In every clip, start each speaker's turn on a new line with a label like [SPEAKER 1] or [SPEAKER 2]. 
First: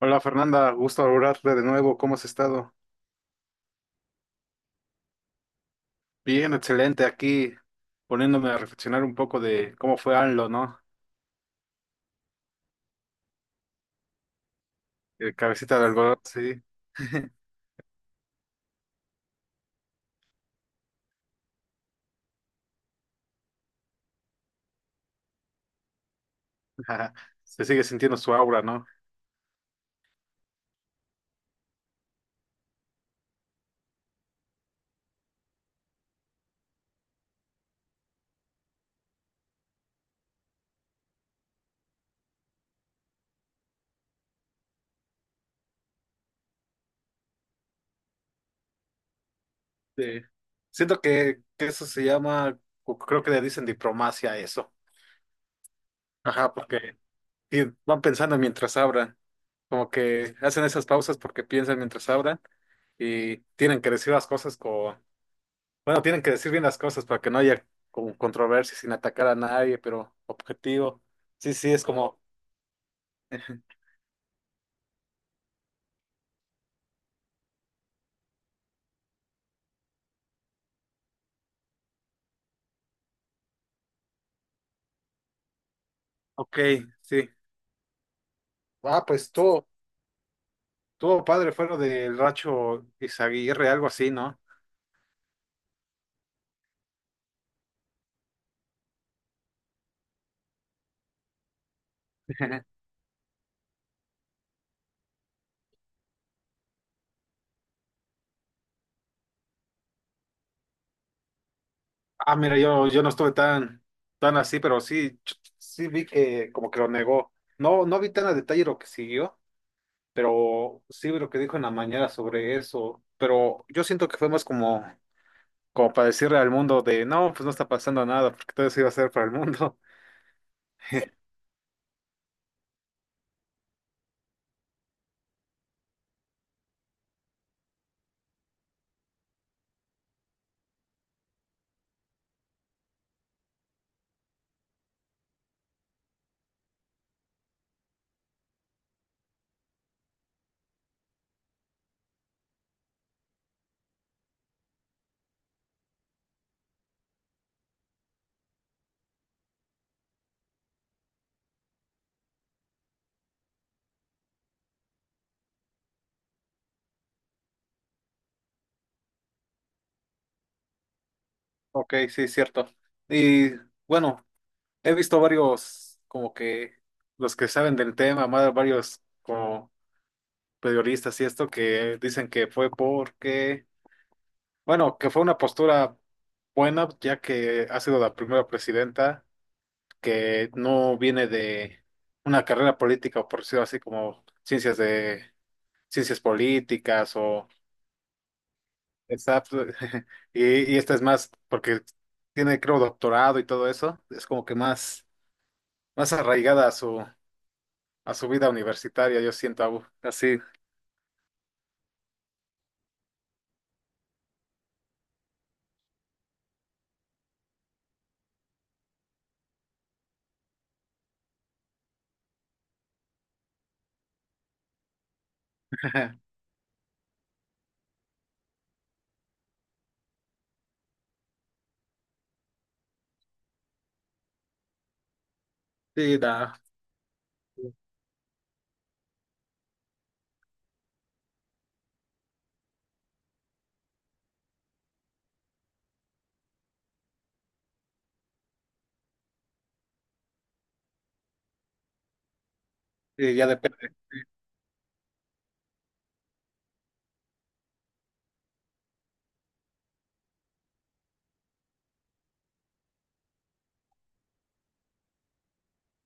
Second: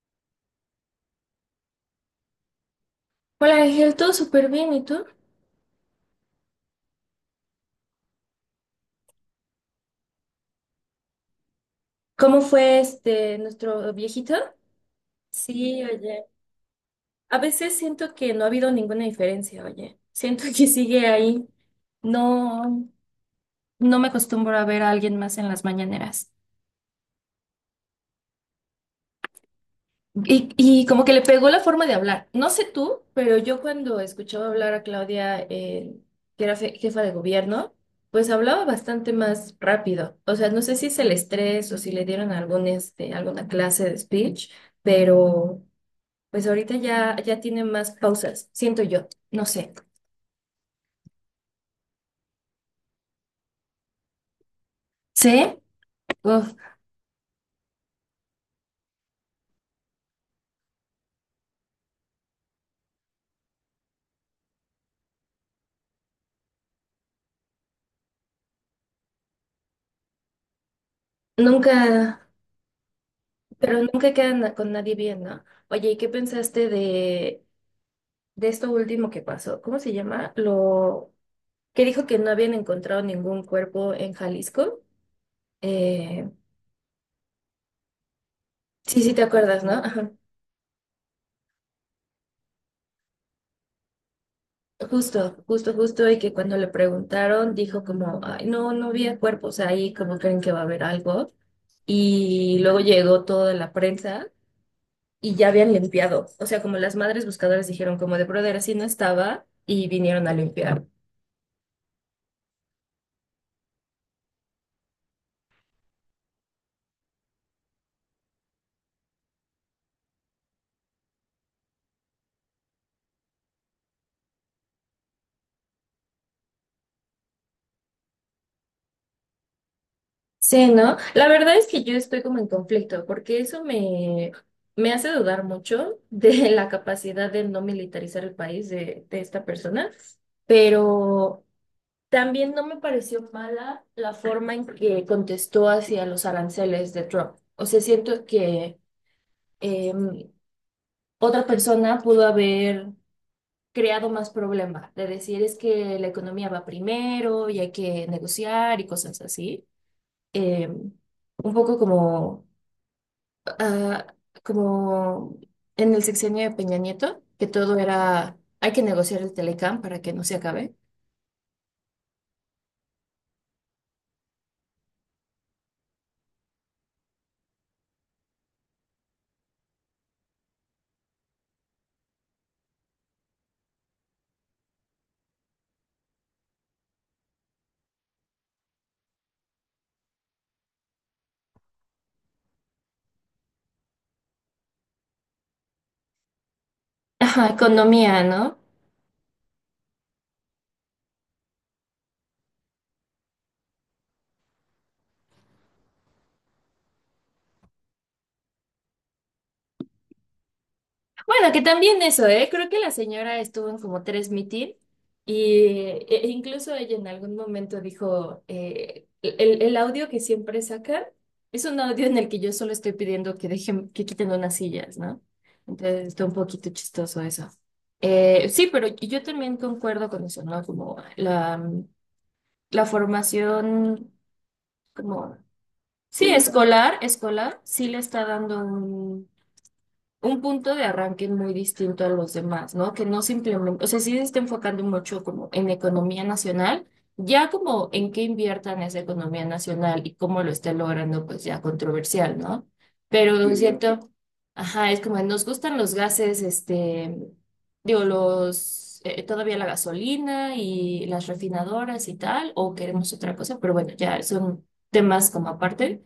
[SPEAKER 1] Hola Fernanda, gusto hablarte de nuevo. ¿Cómo has estado?
[SPEAKER 2] Hola Ángel, todo súper bien, ¿y tú?
[SPEAKER 1] Bien, excelente. Aquí poniéndome a reflexionar un poco de cómo fue AMLO, ¿no?
[SPEAKER 2] ¿Cómo fue este nuestro viejito?
[SPEAKER 1] El cabecita
[SPEAKER 2] Sí,
[SPEAKER 1] de algodón,
[SPEAKER 2] oye.
[SPEAKER 1] sí.
[SPEAKER 2] A veces siento que no ha habido ninguna diferencia, oye. Siento que sigue ahí. No, no me acostumbro a ver a alguien más en las mañaneras.
[SPEAKER 1] Se sigue sintiendo su aura, ¿no?
[SPEAKER 2] Y como que le pegó la forma de hablar. No sé tú, pero yo cuando escuchaba hablar a Claudia, que era jefa de gobierno, pues hablaba bastante más rápido. O sea, no sé si es el estrés o si le dieron algún, este, alguna clase de speech, pero pues ahorita ya tiene más pausas, siento yo. No sé.
[SPEAKER 1] Sí. Siento que eso se llama, o creo que le dicen diplomacia a eso.
[SPEAKER 2] ¿Sí? Uf,
[SPEAKER 1] Ajá, porque sí, van pensando mientras hablan. Como que hacen esas pausas porque piensan mientras hablan y tienen que decir las cosas con. Bueno, tienen que decir bien las cosas para que no haya como controversia sin atacar a nadie, pero objetivo. Sí, sí,
[SPEAKER 2] nunca,
[SPEAKER 1] es como.
[SPEAKER 2] pero nunca quedan con nadie bien, ¿no? Oye, ¿y qué pensaste de esto último que pasó? ¿Cómo se llama? Lo que dijo que no habían encontrado ningún cuerpo en Jalisco. Eh,
[SPEAKER 1] Ok, sí.
[SPEAKER 2] sí,
[SPEAKER 1] Ah,
[SPEAKER 2] sí te
[SPEAKER 1] pues
[SPEAKER 2] acuerdas,
[SPEAKER 1] todo,
[SPEAKER 2] ¿no? Ajá.
[SPEAKER 1] todo padre fue lo del Racho Izaguirre, algo así, ¿no?
[SPEAKER 2] Justo, justo, justo, y que cuando le preguntaron dijo como, ay, no, no había cuerpos ahí, como creen que va a haber algo. Y luego llegó toda la prensa y ya habían limpiado. O sea, como las madres buscadoras dijeron como de brother, así no estaba y vinieron a limpiar.
[SPEAKER 1] Ah, mira, yo no estuve tan, tan así, pero sí, sí vi que como que lo negó. No, no vi tan a detalle lo que siguió, pero sí vi lo que dijo en la mañana sobre eso. Pero yo siento que fue más como, como para decirle al mundo de, no, pues no está pasando nada, porque todo eso iba a ser para el mundo.
[SPEAKER 2] Sí, ¿no? La verdad es que yo estoy como en conflicto, porque eso me hace dudar mucho de la capacidad de no militarizar el país de esta persona, pero también no me pareció mala la forma en que contestó hacia los aranceles de Trump. O sea, siento que em, otra persona pudo haber creado más problema, de decir es que la economía va primero y hay que negociar y cosas así. Em, un poco como ah, como en el sexenio de Peña Nieto, que todo era, hay que negociar el Telecam para que no se acabe.
[SPEAKER 1] Ok, sí, cierto. Y bueno, he visto varios, como que los que saben del tema, más varios como periodistas y esto que dicen que fue porque, bueno, que fue una postura buena, ya que ha sido la primera presidenta que no viene de una carrera política, o por decirlo así, como ciencias de ciencias políticas o...
[SPEAKER 2] Ajá, economía, ¿no?
[SPEAKER 1] Exacto. Y esta es más, porque tiene, creo, doctorado y todo eso, es como que más, más arraigada a su vida universitaria, yo siento Abu. Así.
[SPEAKER 2] Bueno, que también eso, ¿eh? Creo que la señora estuvo en como tres mitin y e incluso ella en algún momento dijo, el audio que siempre sacan es un audio en el que yo solo estoy pidiendo que dejen, que quiten unas sillas, ¿no? Entonces está un poquito chistoso eso. Sí, pero yo también concuerdo con eso, ¿no? Como la formación como,
[SPEAKER 1] Sí,
[SPEAKER 2] sí,
[SPEAKER 1] da.
[SPEAKER 2] escolar, escolar, sí le está dando un punto de arranque muy distinto a los demás, ¿no? Que no simplemente, o sea, sí se está enfocando mucho como en economía nacional, ya como en qué inviertan esa economía nacional y cómo lo está logrando, pues ya controversial, ¿no?
[SPEAKER 1] Y
[SPEAKER 2] Pero
[SPEAKER 1] ya
[SPEAKER 2] es Sí,
[SPEAKER 1] depende.
[SPEAKER 2] cierto, ajá, es como nos gustan los gases, digo, los, todavía la gasolina y las refinadoras y tal, o queremos otra cosa, pero bueno, ya son temas como aparte.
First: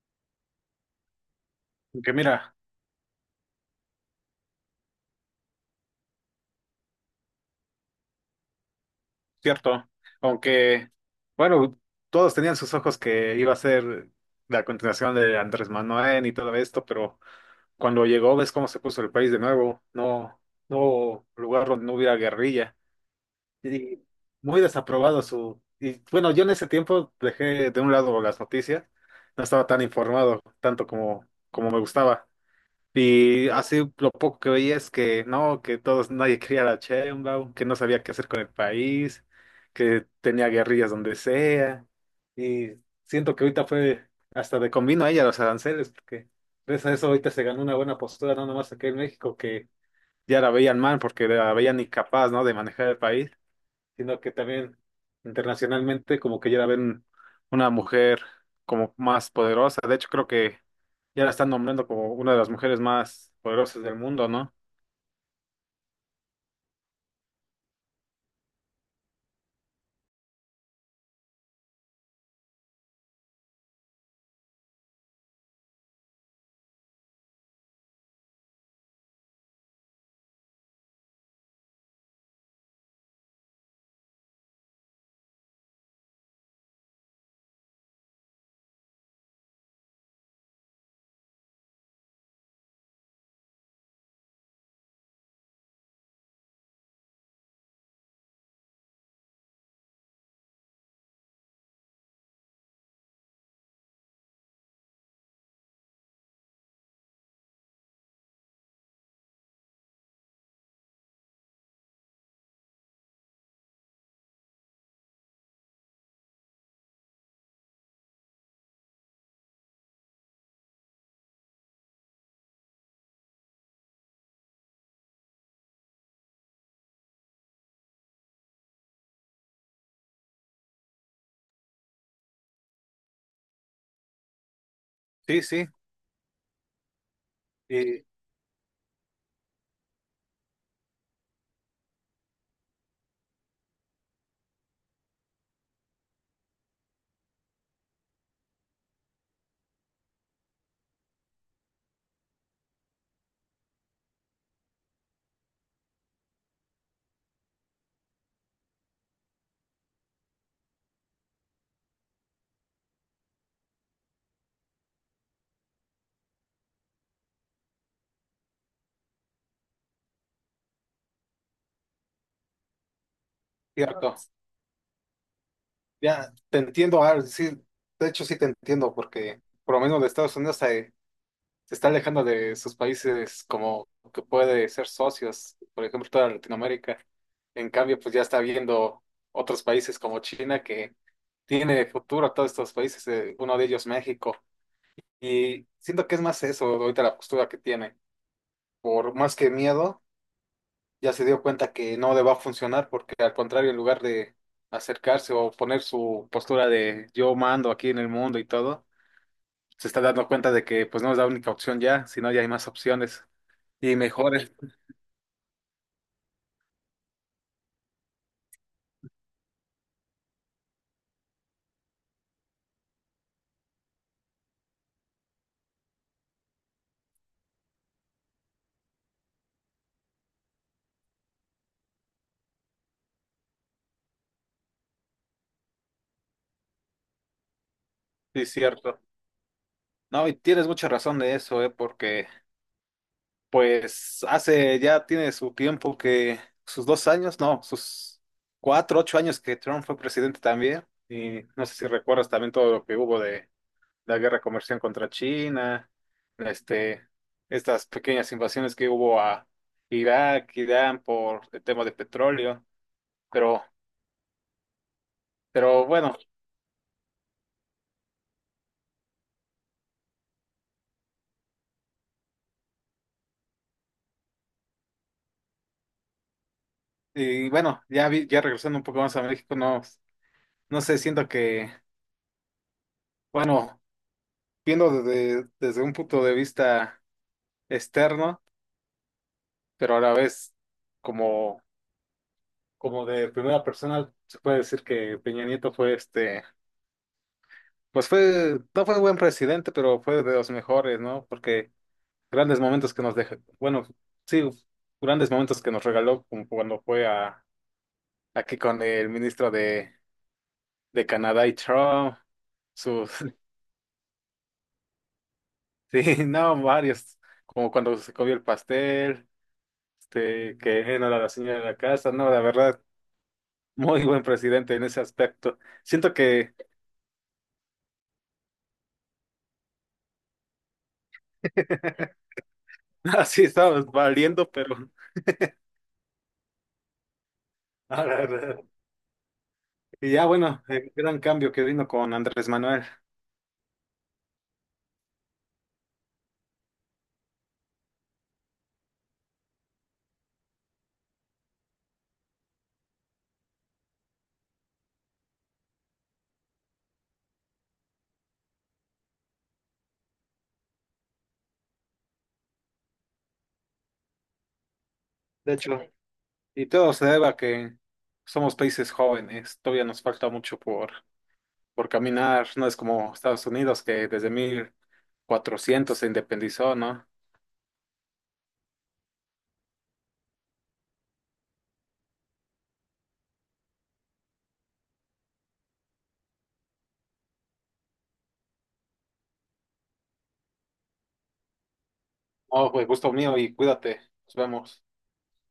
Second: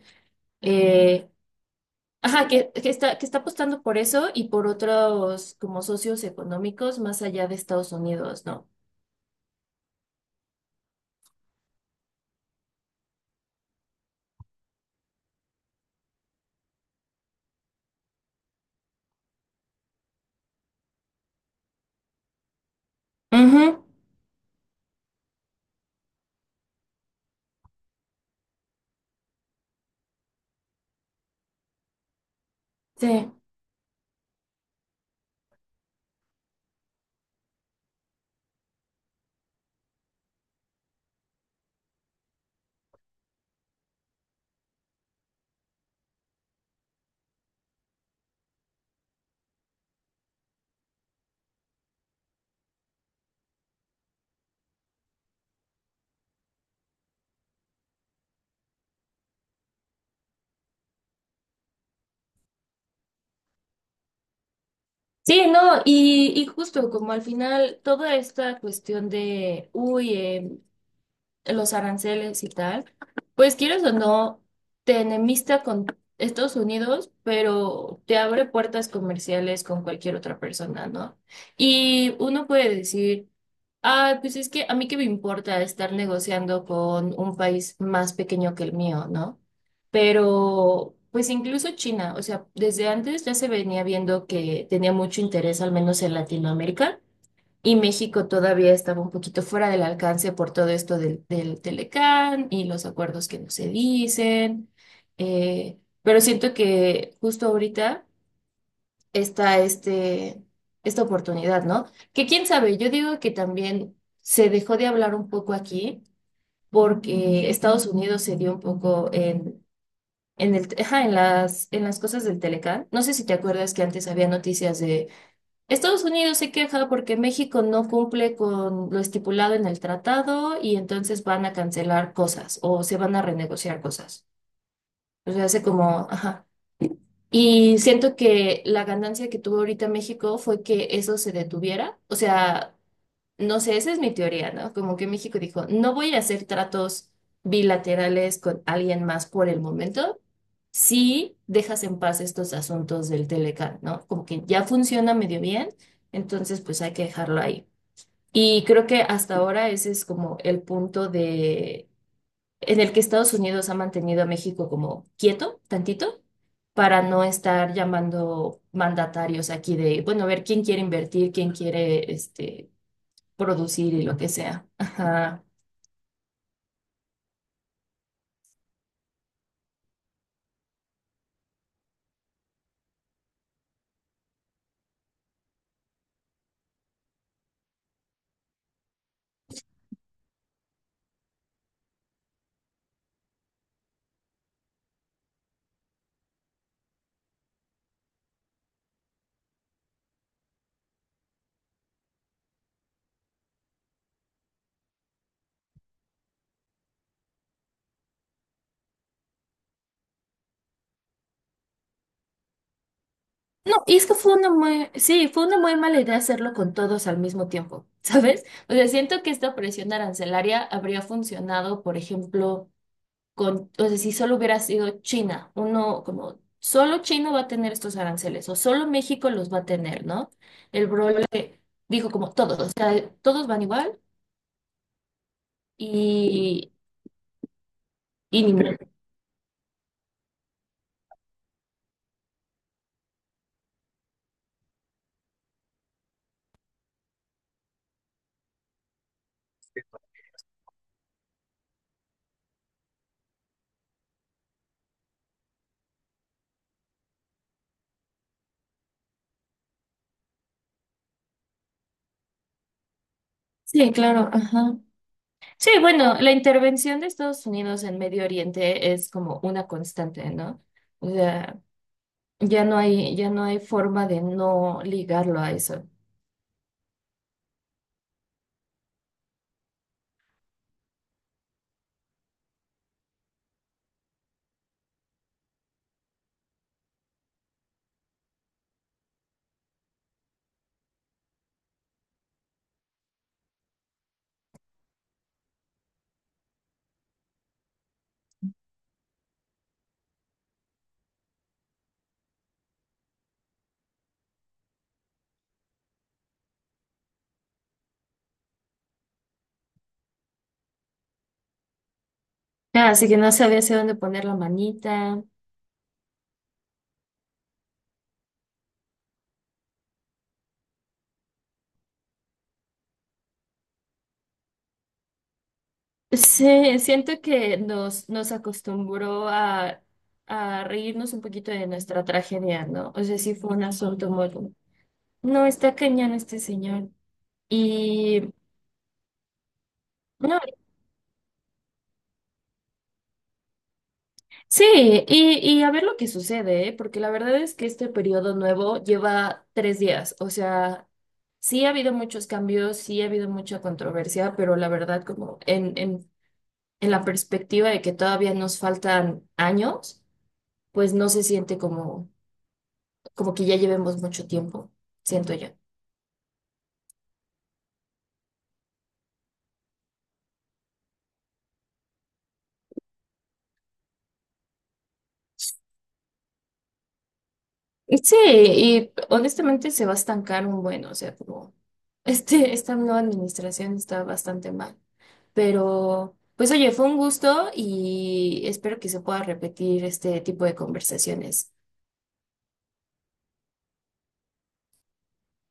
[SPEAKER 1] Aunque
[SPEAKER 2] Ajá,
[SPEAKER 1] mira,
[SPEAKER 2] que está apostando por eso y por otros como socios económicos más allá de Estados Unidos, ¿no?
[SPEAKER 1] cierto, aunque, bueno, todos tenían sus ojos que iba a ser la continuación de Andrés Manuel y todo esto, pero cuando llegó, ves cómo se puso el país de nuevo, no, no lugar donde no hubiera guerrilla.
[SPEAKER 2] Ujú,
[SPEAKER 1] Y muy desaprobado su... Y bueno, yo en ese tiempo dejé de un lado las noticias, no estaba tan informado tanto como, como me gustaba.
[SPEAKER 2] sí.
[SPEAKER 1] Y así lo poco que veía es que no, que todos, nadie quería a la Sheinbaum, que no sabía qué hacer con el país, que tenía guerrillas donde sea. Y siento que ahorita fue hasta de convino a ella los aranceles, porque gracias a eso ahorita se ganó una buena postura, no nomás aquí en México, que ya la veían mal porque la veían incapaz, ¿no?, de manejar el país, sino que también internacionalmente como que ya la ven una mujer como más poderosa. De hecho, creo que ya la están nombrando como una de las mujeres más poderosas del mundo, ¿no?
[SPEAKER 2] Sí, no, y justo como al final toda esta cuestión de, uy, los aranceles y tal, pues quieres o no, te enemista con Estados Unidos, pero te abre puertas comerciales con cualquier otra persona, ¿no? Y uno puede decir, ah, pues es que a mí qué me importa estar negociando con un país más pequeño que el mío, ¿no? Pero, pues incluso China, o sea, desde antes ya se venía viendo que tenía mucho interés, al menos en Latinoamérica. Y México todavía estaba un poquito fuera del alcance por todo esto del, del Telecán y los acuerdos que no se dicen. Pero siento que justo ahorita está esta oportunidad, ¿no? Que quién sabe, yo digo que también se dejó de hablar un poco aquí porque Estados Unidos se dio un poco ajá, en las cosas del Telecán. No sé si te acuerdas que antes había noticias de Estados Unidos se queja porque México no cumple con lo estipulado en el tratado y entonces van a cancelar cosas o se van a renegociar cosas. O
[SPEAKER 1] Sí,
[SPEAKER 2] sea, hace
[SPEAKER 1] sí,
[SPEAKER 2] como, ajá. Y
[SPEAKER 1] y
[SPEAKER 2] siento que la ganancia que tuvo ahorita México fue que eso se detuviera. O sea, no sé, esa es mi teoría, ¿no? Como que México dijo, no voy a hacer tratos bilaterales con alguien más por el momento si dejas en paz estos asuntos del Telecán, ¿no? Como que ya funciona medio bien, entonces pues hay que dejarlo ahí. Y creo que hasta ahora ese es como el punto de en el que Estados Unidos ha mantenido a México como quieto, tantito, para no estar llamando mandatarios aquí de, bueno, a ver quién quiere invertir, quién quiere este producir y
[SPEAKER 1] cierto.
[SPEAKER 2] lo que sea. Ajá.
[SPEAKER 1] Ya te entiendo, Ar, sí, de hecho sí te entiendo, porque por lo menos de Estados Unidos se, se está alejando de sus países como que puede ser socios, por ejemplo, toda Latinoamérica. En cambio, pues ya está viendo otros países como China que tiene futuro todos estos países, uno de ellos México. Y siento que es más eso ahorita la postura que tiene. Por más que miedo, ya se dio cuenta que no le va a funcionar porque al contrario, en lugar de acercarse o poner su postura de yo mando aquí en el mundo y todo, se está dando cuenta de que pues no es la única opción ya, sino ya hay más opciones
[SPEAKER 2] No, y
[SPEAKER 1] y
[SPEAKER 2] es que fue
[SPEAKER 1] mejores.
[SPEAKER 2] sí, fue una muy mala idea hacerlo con todos al mismo tiempo, ¿sabes? O sea, siento que esta presión arancelaria habría funcionado, por ejemplo, o sea, si solo hubiera sido China, uno como solo China va a tener estos aranceles o solo México los va a tener, ¿no? El Brole dijo como todos, o sea, todos van igual y, y
[SPEAKER 1] Sí,
[SPEAKER 2] ni modo.
[SPEAKER 1] cierto. No, y tienes mucha razón de eso, porque pues hace ya tiene su tiempo que sus dos años, no, sus cuatro, ocho años que Trump fue presidente también. Y no sé si recuerdas también todo lo que hubo de la guerra comercial contra China, este, estas pequeñas invasiones que hubo a Irak, Irán por el tema de petróleo. Pero,
[SPEAKER 2] Sí, claro, ajá. Sí,
[SPEAKER 1] pero
[SPEAKER 2] bueno,
[SPEAKER 1] bueno,
[SPEAKER 2] la intervención de Estados Unidos en Medio Oriente es como una constante, ¿no? O sea, ya no hay forma de no ligarlo a eso.
[SPEAKER 1] y bueno, ya regresando un poco más a México, no, no sé, siento que, bueno, viendo desde, desde un punto de vista externo pero a la vez como, como de primera persona se puede decir que Peña Nieto fue este, pues fue, no fue buen presidente, pero fue de los mejores, ¿no? Porque grandes momentos que nos dejó, bueno, sí, grandes momentos que nos regaló como cuando fue a, aquí con el ministro de Canadá y Trump,
[SPEAKER 2] Ah, así
[SPEAKER 1] sus...
[SPEAKER 2] que no sabía hacia dónde poner la manita.
[SPEAKER 1] Sí, no, varios, como cuando se comió el pastel, este, que no era la señora de la casa, no, la verdad, muy buen presidente en ese aspecto. Siento que...
[SPEAKER 2] Sí, siento que nos acostumbró a reírnos un poquito de nuestra tragedia, ¿no? O sea, sí
[SPEAKER 1] Así
[SPEAKER 2] fue un
[SPEAKER 1] estabas
[SPEAKER 2] asunto muy.
[SPEAKER 1] valiendo, pero...
[SPEAKER 2] No, está cañón este señor.
[SPEAKER 1] A la
[SPEAKER 2] Y...
[SPEAKER 1] verdad. Y ya,
[SPEAKER 2] no.
[SPEAKER 1] bueno, el gran cambio que vino con Andrés Manuel.
[SPEAKER 2] Sí, y a ver lo que sucede, ¿eh? Porque la verdad es que este periodo nuevo lleva 3 días. O sea, sí ha habido muchos cambios, sí ha habido mucha controversia, pero la verdad, como en la perspectiva de que todavía nos faltan años, pues no se siente como que ya llevemos mucho tiempo, siento yo.
[SPEAKER 1] De hecho, y todo se debe a que somos países jóvenes, todavía nos falta mucho por caminar, no es como Estados Unidos que desde 1400 se independizó, ¿no?
[SPEAKER 2] Sí, y honestamente se va a estancar un buen, o sea, como esta nueva administración está bastante mal. Pero, pues oye, fue un gusto y espero que se pueda repetir este tipo de conversaciones.
[SPEAKER 1] Oh, pues gusto mío y cuídate, nos vemos.